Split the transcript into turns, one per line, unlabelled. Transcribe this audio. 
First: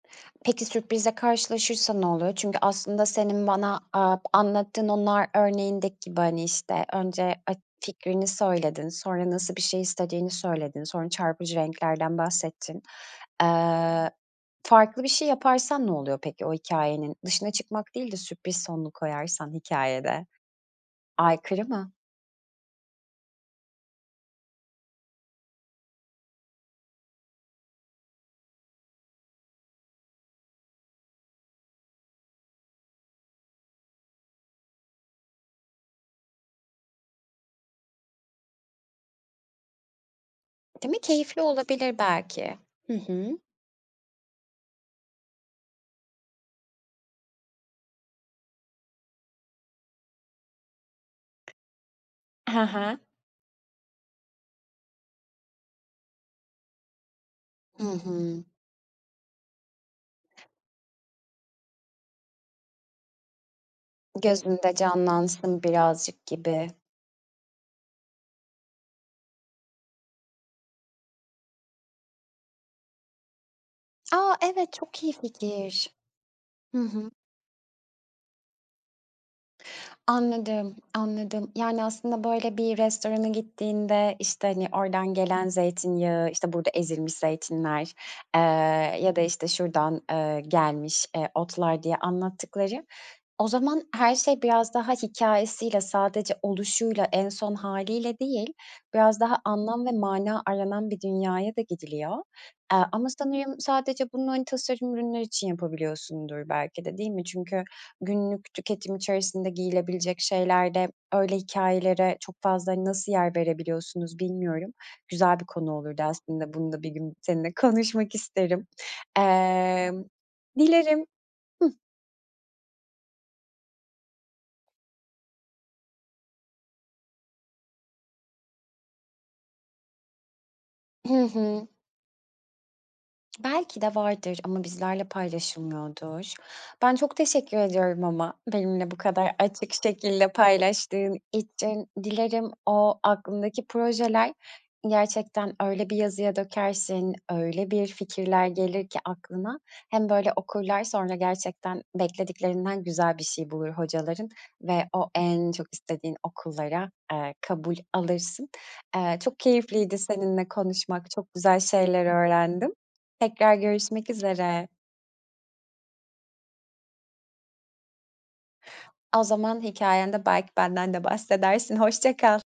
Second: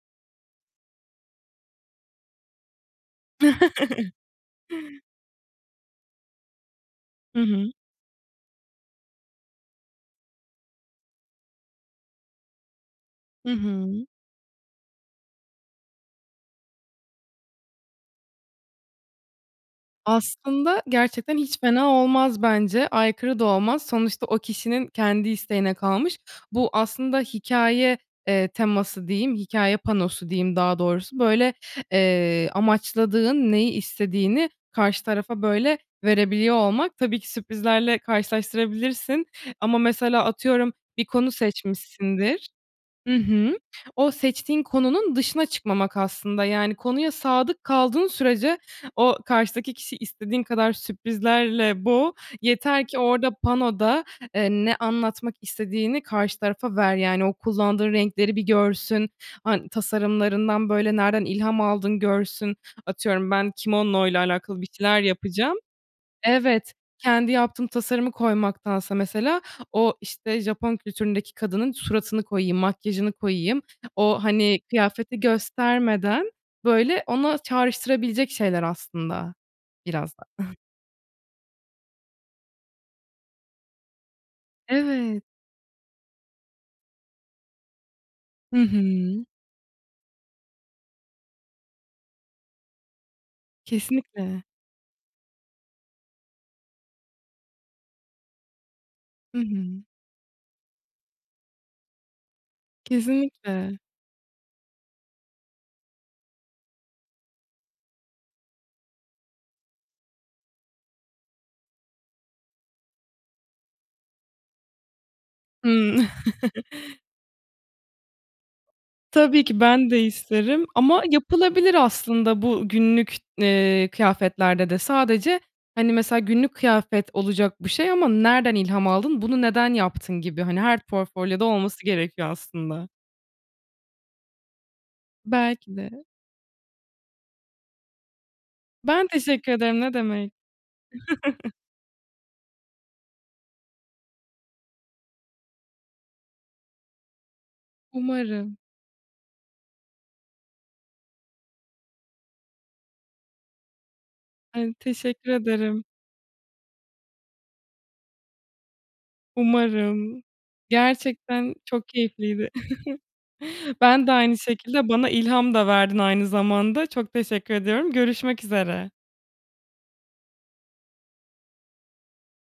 Peki, sürprizle karşılaşırsa ne oluyor? Çünkü aslında senin bana, eee, anlattığın o nar örneğindeki gibi, hani, işte, önce
Hı
ak
hı.
fikrini söyledin, sonra nasıl bir şey istediğini söyledin, sonra çarpıcı renklerden bahsettin.
Hı hı.
Iıı, farklı bir şey yaparsan ne oluyor peki? O hikâyenin dışına çıkmak değil de sürpriz sonlu koyarsan hikâyede.
Aslında gerçekten hiç
Aykırı
fena
mı?
olmaz bence, aykırı da olmaz. Sonuçta o kişinin kendi isteğine kalmış. Bu aslında hikâye, eee, teması diyeyim, hikâye panosu diyeyim daha doğrusu, böyle, eee, amaçladığın, neyi istediğini karşı tarafa, böyle, verebiliyor olmak. Tabii ki, sürprizlerle karşılaştırabilirsin. Ama, mesela, atıyorum,
Değil mi,
bir konu
keyifli olabilir
seçmişsindir.
belki. Hı
Hı
hı.
hı. O seçtiğin konunun dışına çıkmamak aslında, yani, konuya sadık kaldığın sürece o karşıdaki kişiyi istediğin kadar sürprizlerle boğ.
He
Yeter ki
he.
orada, panoda, eee, ne anlatmak istediğini karşı tarafa ver. Yani, o
Hı
kullandığın renkleri bir
hı.
görsün, han tasarımlarından, böyle, nereden ilham aldın görsün. Atıyorum, ben kimono ile alakalı bir
Gözünde
şeyler yapacağım.
canlansın birazcık gibi.
Evet, kendi yaptığım tasarımı koymaktansa, mesela, o işte Japon kültüründeki kadının suratını koyayım, makyajını koyayım. O,
A,
hani,
evet çok iyi
kıyafeti
fikir.
göstermeden,
Hı
böyle,
hı.
ona çağrıştırabilecek şeyler aslında, biraz da.
Anladım, anladım. Yani, aslında böyle bir restorana gittiğinde, işte, hani, oradan
Evet.
gelen zeytinyağı, işte, burada ezilmiş zeytinler, eee,
Hı
ya da
hı.
işte, şuradan, ııı, gelmiş, eee, otlar diye anlattıkları, o zaman her şey
Kesinlikle.
biraz daha hikâyesiyle, sadece oluşuyla, en son hâliyle değil, biraz
Hı
daha
hı.
anlam ve mana aranan bir dünyaya da gidiliyor. Aaa, ama sanırım
Kesinlikle.
sadece bunu, hani, tasarım ürünler için yapabiliyorsundur belki de, değil mi? Çünkü günlük tüketim içerisinde giyilebilecek şeylerde öyle hikâyelere çok fazla, hani, nasıl yer verebiliyorsunuz, bilmiyorum. Güzel bir konu
Hımm.
olurdu aslında. Bunu da bir gün seninle konuşmak isterim.
Tabii ki ben de
Emm,
isterim. Ama
dilerim. Hıh.
yapılabilir aslında bu günlük, eee, kıyafetlerde de sadece, hani, mesela günlük kıyafet olacak bir şey ama nereden ilham aldın, bunu neden yaptın gibi, hani, her
Hı
portfolyoda
hı.
olması gerekiyor aslında.
Belki de vardır ama bizlerle
Belki de.
paylaşılmıyordur. Ben çok teşekkür ediyorum ama benimle bu
Ben
kadar
teşekkür
açık
ederim ne
şekilde
demek.
paylaştığın için. Dilerim o aklındaki projeler gerçekten öyle bir yazıya dökersin, öyle bir fikirler
Umarım.
gelir ki aklına hem böyle okurlar, sonra gerçekten beklediklerinden güzel bir şey bulur hocaların
Han
ve o
teşekkür
en çok
ederim.
istediğin okullara, eee, kabul alırsın. Eee, çok keyifliydi
Umarım,
seninle konuşmak, çok
gerçekten
güzel
çok
şeyler
keyifliydi.
öğrendim. Tekrar
Ben
görüşmek
de aynı
üzere.
şekilde. Bana ilham da verdin, aynı zamanda. Çok teşekkür ediyorum. Görüşmek üzere.
O zaman hikâyende belki benden de bahsedersin. Hoşça kal.